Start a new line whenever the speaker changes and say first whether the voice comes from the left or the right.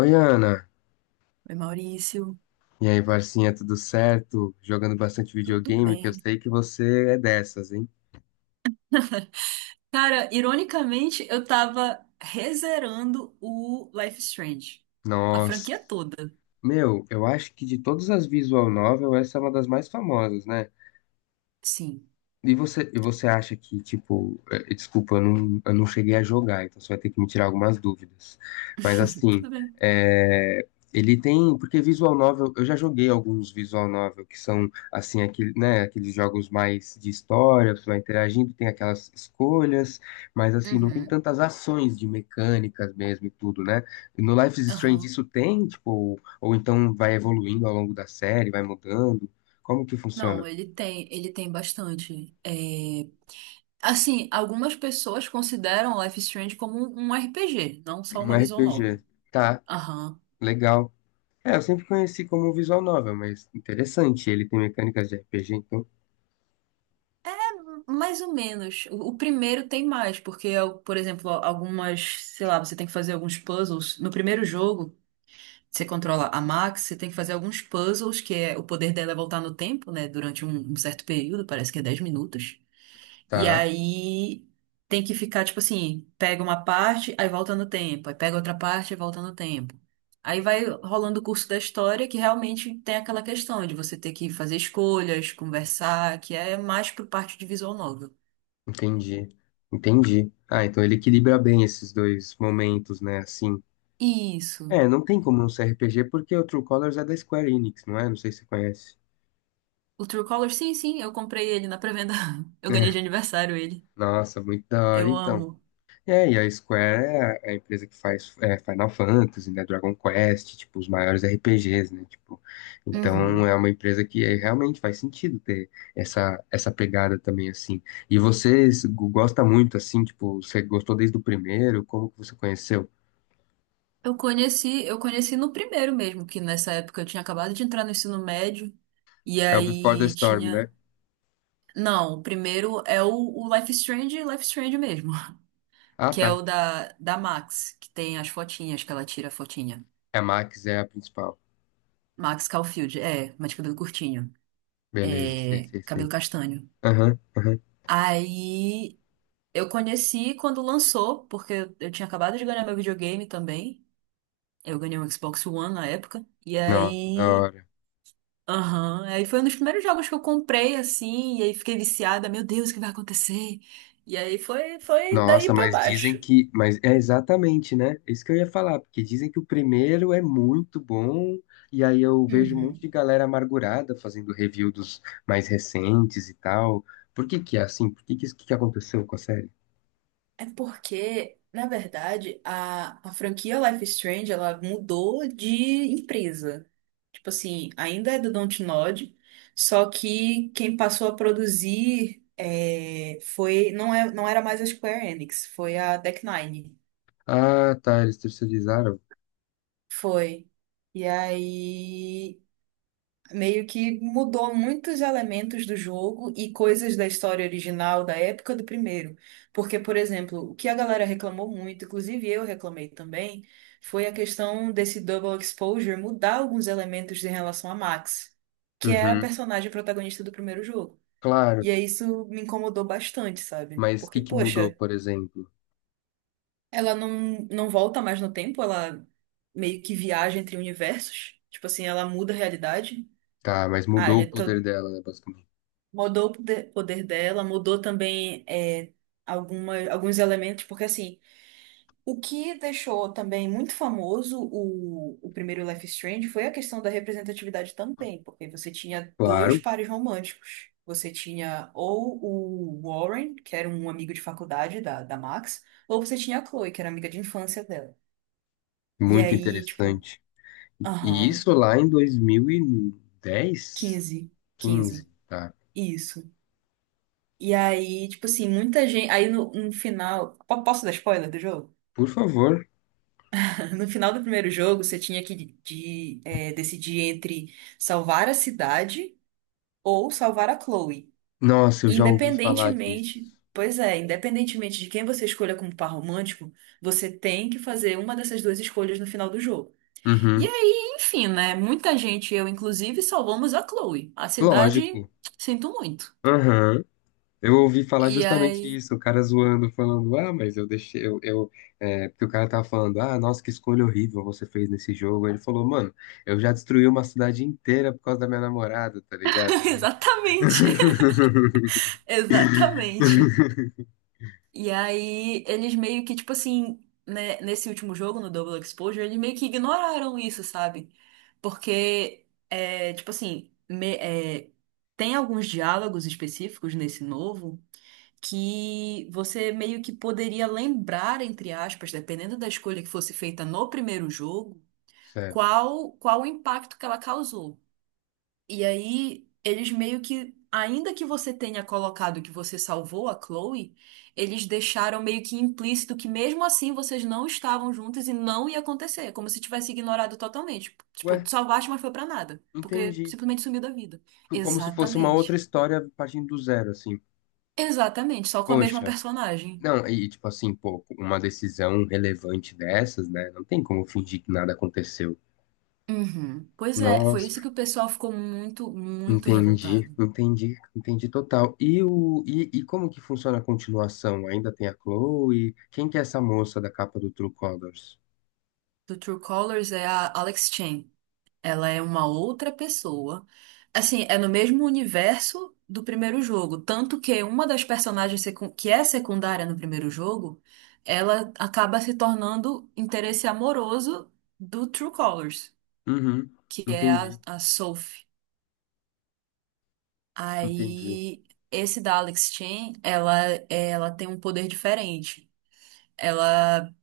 left: Oi, Ana.
right: Oi, Maurício,
left: E aí, parcinha, tudo certo? Jogando bastante
right: tudo
left: videogame, que eu
right: bem?
left: sei que você é dessas, hein?
right: Cara, ironicamente, eu tava rezerando o Life is Strange. A
left: Nossa.
right: franquia toda.
left: Meu, eu acho que de todas as visual novel, essa é uma das mais famosas, né?
right: Sim.
left: E você acha que, tipo, desculpa, eu não cheguei a jogar, então você vai ter que me tirar algumas dúvidas. Mas assim,
right: Tudo bem.
left: eh, ele tem. Porque Visual Novel, eu já joguei alguns Visual Novel que são assim, aquele, né, aqueles jogos mais de história, você vai interagindo, tem aquelas escolhas, mas assim, não tem
right: Uhum,
left: tantas ações de mecânicas mesmo e tudo, né? No Life is Strange
right: aham.
left: isso tem, tipo, ou então vai evoluindo ao longo da série, vai mudando. Como que funciona?
right: Não, ele tem bastante. Assim, algumas pessoas consideram Life is Strange como um RPG, não só
left: Um
right: uma visual
left: RPG.
right: novel.
left: Tá.
right: Aham.
left: Legal. É, eu sempre conheci como visual novel, mas interessante. Ele tem mecânicas de RPG, então.
right: Mais ou menos. O primeiro tem mais, porque, por exemplo, algumas, sei lá, você tem que fazer alguns puzzles. No primeiro jogo, você controla a Max, você tem que fazer alguns puzzles, que é o poder dela é voltar no tempo, né? Durante um certo período, parece que é 10 minutos. E
left: Tá,
right: aí tem que ficar, tipo assim, pega uma parte, aí volta no tempo, aí pega outra parte e volta no tempo. Aí vai rolando o curso da história que realmente tem aquela questão de você ter que fazer escolhas, conversar, que é mais pro parte de visual novel.
left: entendi. Entendi. Ah, então ele equilibra bem esses dois momentos, né? Assim.
right: Isso.
left: É, não tem como não ser RPG porque o True Colors é da Square Enix, não é? Não sei se você conhece.
right: O True Color, sim, sim, eu comprei ele na pré-venda. Eu ganhei
left: É,
right: de aniversário ele.
left: nossa, muito da hora,
right: Eu
left: então.
right: amo.
left: É, e a Square é a empresa que faz é, Final Fantasy, né, Dragon Quest, tipo, os maiores RPGs, né, tipo, então é
right: Uhum.
left: uma empresa que realmente faz sentido ter essa pegada também, assim, e você gosta muito, assim, tipo, você gostou desde o primeiro, como que você conheceu?
right: Eu conheci no primeiro mesmo, que nessa época eu tinha acabado de entrar no ensino médio, e
left: É o Before the
right: aí
left: Storm, né?
right: tinha. Não, o primeiro é o Life is Strange mesmo,
left: Ah,
right: que é
left: tá,
right: o da Max, que tem as fotinhas que ela tira a fotinha.
left: é a Max é a principal,
right: Max Caulfield, é, mas de cabelo curtinho,
left: beleza, sei,
right: é,
left: sei,
right: cabelo
left: sei,
right: castanho.
left: aham, aham.
right: Aí eu conheci quando lançou, porque eu tinha acabado de ganhar meu videogame também. Eu ganhei um Xbox One na época. E
left: Nossa, da
right: aí
left: hora.
right: aham, aí foi um dos primeiros jogos que eu comprei, assim, e aí fiquei viciada, meu Deus, o que vai acontecer? E aí foi, foi daí
left: Nossa,
right: pra
left: mas dizem
right: baixo.
left: que. Mas é exatamente, né? Isso que eu ia falar, porque dizem que o primeiro é muito bom, e aí eu vejo um monte
right: Uhum.
left: de galera amargurada fazendo review dos mais recentes e tal. Por que que é assim? Por que que isso que aconteceu com a série?
right: É porque, na verdade, a franquia Life is Strange, ela mudou de empresa. Tipo assim, ainda é do Dontnod, só que quem passou a produzir é, foi, não é, não era mais a Square Enix, foi a Deck Nine.
left: Ah, tá, eles terceirizaram.
right: Foi. E aí meio que mudou muitos elementos do jogo e coisas da história original da época do primeiro. Porque, por exemplo, o que a galera reclamou muito, inclusive eu reclamei também, foi a questão desse double exposure mudar alguns elementos em relação a Max, que era a
left: Uhum,
right: personagem protagonista do primeiro jogo.
left: claro.
right: E aí isso me incomodou bastante, sabe?
left: Mas o que
right: Porque,
left: que mudou,
right: poxa,
left: por exemplo?
right: ela não volta mais no tempo, ela meio que viaja entre universos. Tipo assim, ela muda a realidade.
left: Tá, mas
right: Ah,
left: mudou o
right: já tô,
left: poder dela, né, basicamente.
right: mudou o poder dela, mudou também alguma, alguns elementos, porque assim, o que deixou também muito famoso o primeiro Life is Strange foi a questão da representatividade também, porque você tinha dois
left: Claro,
right: pares românticos. Você tinha ou o Warren, que era um amigo de faculdade da Max, ou você tinha a Chloe, que era amiga de infância dela. E
left: muito
right: aí, tipo,
left: interessante. E
right: aham,
left: isso lá em 2010,
right: 15, 15
left: 15, tá?
right: isso. E aí, tipo assim, muita gente. Aí no final. Posso dar spoiler do jogo?
left: Por favor.
right: No final do primeiro jogo, você tinha que decidir entre salvar a cidade ou salvar a Chloe.
left: Nossa, eu
right: E
left: já ouvi falar disso.
right: independentemente. Pois é, independentemente de quem você escolha como par romântico, você tem que fazer uma dessas duas escolhas no final do jogo. E
left: Uhum.
right: aí, enfim, né? Muita gente, eu inclusive, salvamos a Chloe. A cidade,
left: Lógico.
right: sinto muito.
left: Uhum. Eu ouvi falar
right: E
left: justamente
right: aí.
left: isso, o cara zoando, falando, ah, mas eu deixei, porque o cara tava falando, ah, nossa, que escolha horrível você fez nesse jogo. Aí ele falou, mano, eu já destruí uma cidade inteira por causa da minha namorada, tá ligado?
right: Exatamente. Exatamente. E aí, eles meio que, tipo assim, né, nesse último jogo, no Double Exposure, eles meio que ignoraram isso, sabe? Porque, tipo assim, tem alguns diálogos específicos nesse novo que você meio que poderia lembrar, entre aspas, dependendo da escolha que fosse feita no primeiro jogo,
left: Certo.
right: qual, qual o impacto que ela causou. E aí, eles meio que, ainda que você tenha colocado que você salvou a Chloe, eles deixaram meio que implícito que mesmo assim vocês não estavam juntos e não ia acontecer, como se tivesse ignorado totalmente. Tipo,
left: Ué,
right: tu salvaste, mas foi pra nada, porque
left: entendi.
right: simplesmente sumiu da vida.
left: Como se fosse uma outra
right: Exatamente.
left: história partindo do zero, assim.
right: Exatamente, só com a mesma
left: Poxa,
right: personagem.
left: não, e tipo assim, pô, uma decisão relevante dessas, né? Não tem como fingir que nada aconteceu.
right: Uhum. Pois é, foi isso
left: Nossa,
right: que o pessoal ficou muito
left: entendi,
right: revoltado.
left: entendi, entendi total. E como que funciona a continuação? Ainda tem a Chloe? Quem que é essa moça da capa do True Colors?
right: Do True Colors é a Alex Chen. Ela é uma outra pessoa. Assim, é no mesmo universo do primeiro jogo. Tanto que uma das personagens que é secundária no primeiro jogo, ela acaba se tornando interesse amoroso do True Colors,
left: Uhum,
right: que é a,
left: entendi,
right: a Sophie.
left: entendi.
right: Aí, esse da Alex Chen, ela tem um poder diferente. Ela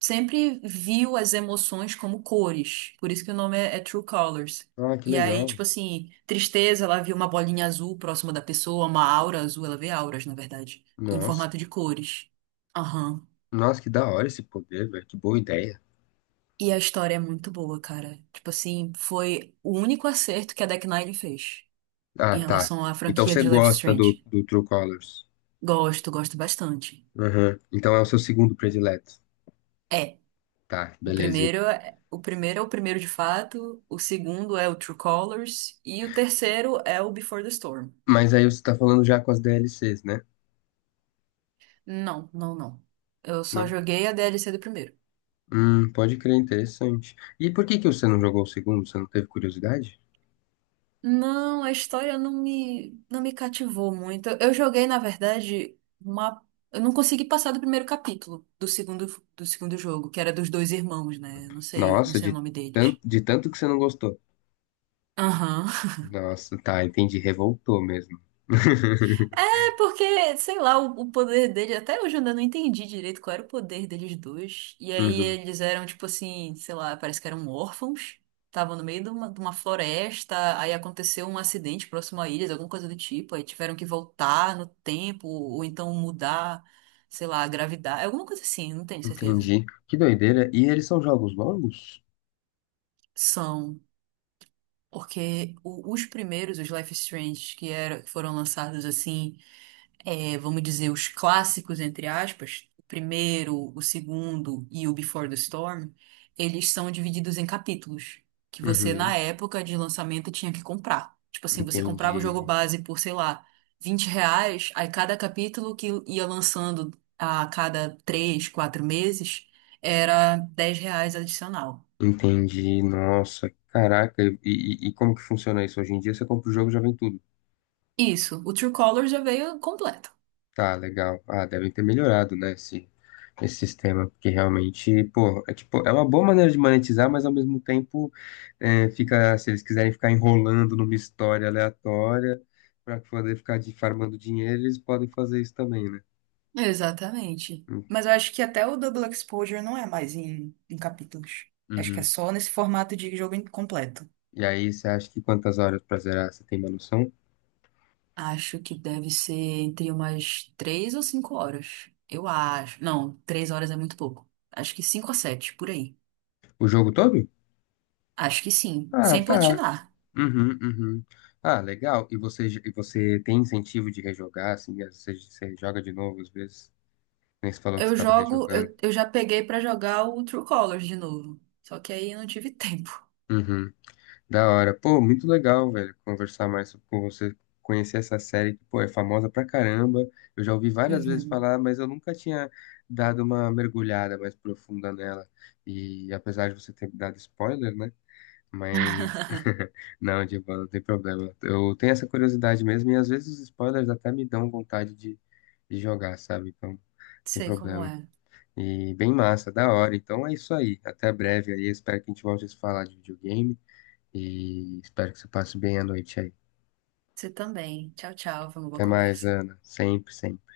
right: sempre viu as emoções como cores, por isso que o nome é True Colors.
left: Ah, que
right: E aí,
left: legal.
right: tipo assim, tristeza, ela viu uma bolinha azul próxima da pessoa, uma aura azul, ela vê auras, na verdade, em
left: Nossa,
right: formato de cores. Aham.
left: nossa, que da hora esse poder, velho. Que boa ideia.
right: E a história é muito boa, cara. Tipo assim, foi o único acerto que a Deck Nine fez
left: Ah,
right: em
left: tá.
right: relação à
left: Então
right: franquia
left: você
right: de Life is
left: gosta do,
right: Strange.
left: do True Colors.
right: Gosto, gosto bastante.
left: Uhum. Então é o seu segundo predileto.
right: É.
left: Tá,
right: O
left: beleza.
right: primeiro é o primeiro de fato, o segundo é o True Colors e o terceiro é o Before the Storm.
left: Mas aí você tá falando já com as DLCs, né?
right: Não, não, não. Eu só
left: Não?
right: joguei a DLC do primeiro.
left: Pode crer, interessante. E por que que você não jogou o segundo? Você não teve curiosidade?
right: Não, a história não me não me cativou muito. Eu joguei, na verdade, uma eu não consegui passar do primeiro capítulo do segundo jogo, que era dos dois irmãos, né? Não
left: Nossa,
right: sei o nome deles.
left: de tanto que você não gostou.
right: Aham.
left: Nossa, tá, entendi. Revoltou mesmo.
right: Porque, sei lá, o poder dele, até hoje eu ainda não entendi direito qual era o poder deles dois. E aí
left: Uhum,
right: eles eram, tipo assim, sei lá, parece que eram órfãos, estavam no meio de uma floresta, aí aconteceu um acidente próximo a eles, alguma coisa do tipo, aí tiveram que voltar no tempo, ou então mudar, sei lá, a gravidade, alguma coisa assim, não tenho certeza.
left: entendi. Que doideira. E eles são jogos longos?
right: São, porque os primeiros, os Life is Strange, que que foram lançados assim. É, vamos dizer, os clássicos, entre aspas, o primeiro, o segundo e o Before the Storm, eles são divididos em capítulos, que você, na
left: Uhum,
right: época de lançamento, tinha que comprar. Tipo assim, você comprava o jogo
left: entendi.
right: base por, sei lá, R$ 20, aí cada capítulo que ia lançando a cada 3, 4 meses, era R$ 10 adicional.
left: Entendi. Nossa, caraca. E como que funciona isso hoje em dia? Você compra o jogo e já vem tudo.
right: Isso, o True Color já veio completo.
left: Tá, legal. Ah, devem ter melhorado, né? Esse sistema, porque realmente, pô, é, tipo, é uma boa maneira de monetizar, mas ao mesmo tempo é, fica, se eles quiserem ficar enrolando numa história aleatória para poder ficar farmando dinheiro, eles podem fazer isso também, né?
right: Exatamente. Mas eu acho que até o Double Exposure não é mais em, em capítulos. Acho que é
left: Uhum.
right: só nesse formato de jogo completo.
left: E aí, você acha que quantas horas pra zerar? Você tem uma noção?
right: Acho que deve ser entre umas 3 ou 5 horas. Eu acho. Não, 3 horas é muito pouco. Acho que 5 a 7, por aí.
left: O jogo todo?
right: Acho que sim,
left: Ah,
right: sem
left: tá.
right: platinar.
left: Uhum, uhum. Ah, legal. E você tem incentivo de rejogar, assim, às vezes você joga de novo às vezes? Nem você falou que você
right: Eu
left: estava
right: jogo,
left: rejogando.
right: eu já peguei pra jogar o True Colors de novo. Só que aí eu não tive tempo.
left: Uhum. Da hora. Pô, muito legal, velho, conversar mais com você, conhecer essa série que, pô, é famosa pra caramba. Eu já ouvi várias vezes
right: Uhum.
left: falar, mas eu nunca tinha dado uma mergulhada mais profunda nela. E apesar de você ter me dado spoiler, né? Mas não, Divan, não tem problema. Eu tenho essa curiosidade mesmo e às vezes os spoilers até me dão vontade de jogar, sabe? Então, não tem
right: Sei como
left: problema.
right: é.
left: E bem massa, da hora. Então é isso aí. Até breve aí. Espero que a gente volte a se falar de videogame. E espero que você passe bem a noite aí.
right: Você também. Tchau, tchau. Foi uma boa
left: Até mais,
right: conversa.
left: Ana. Sempre, sempre.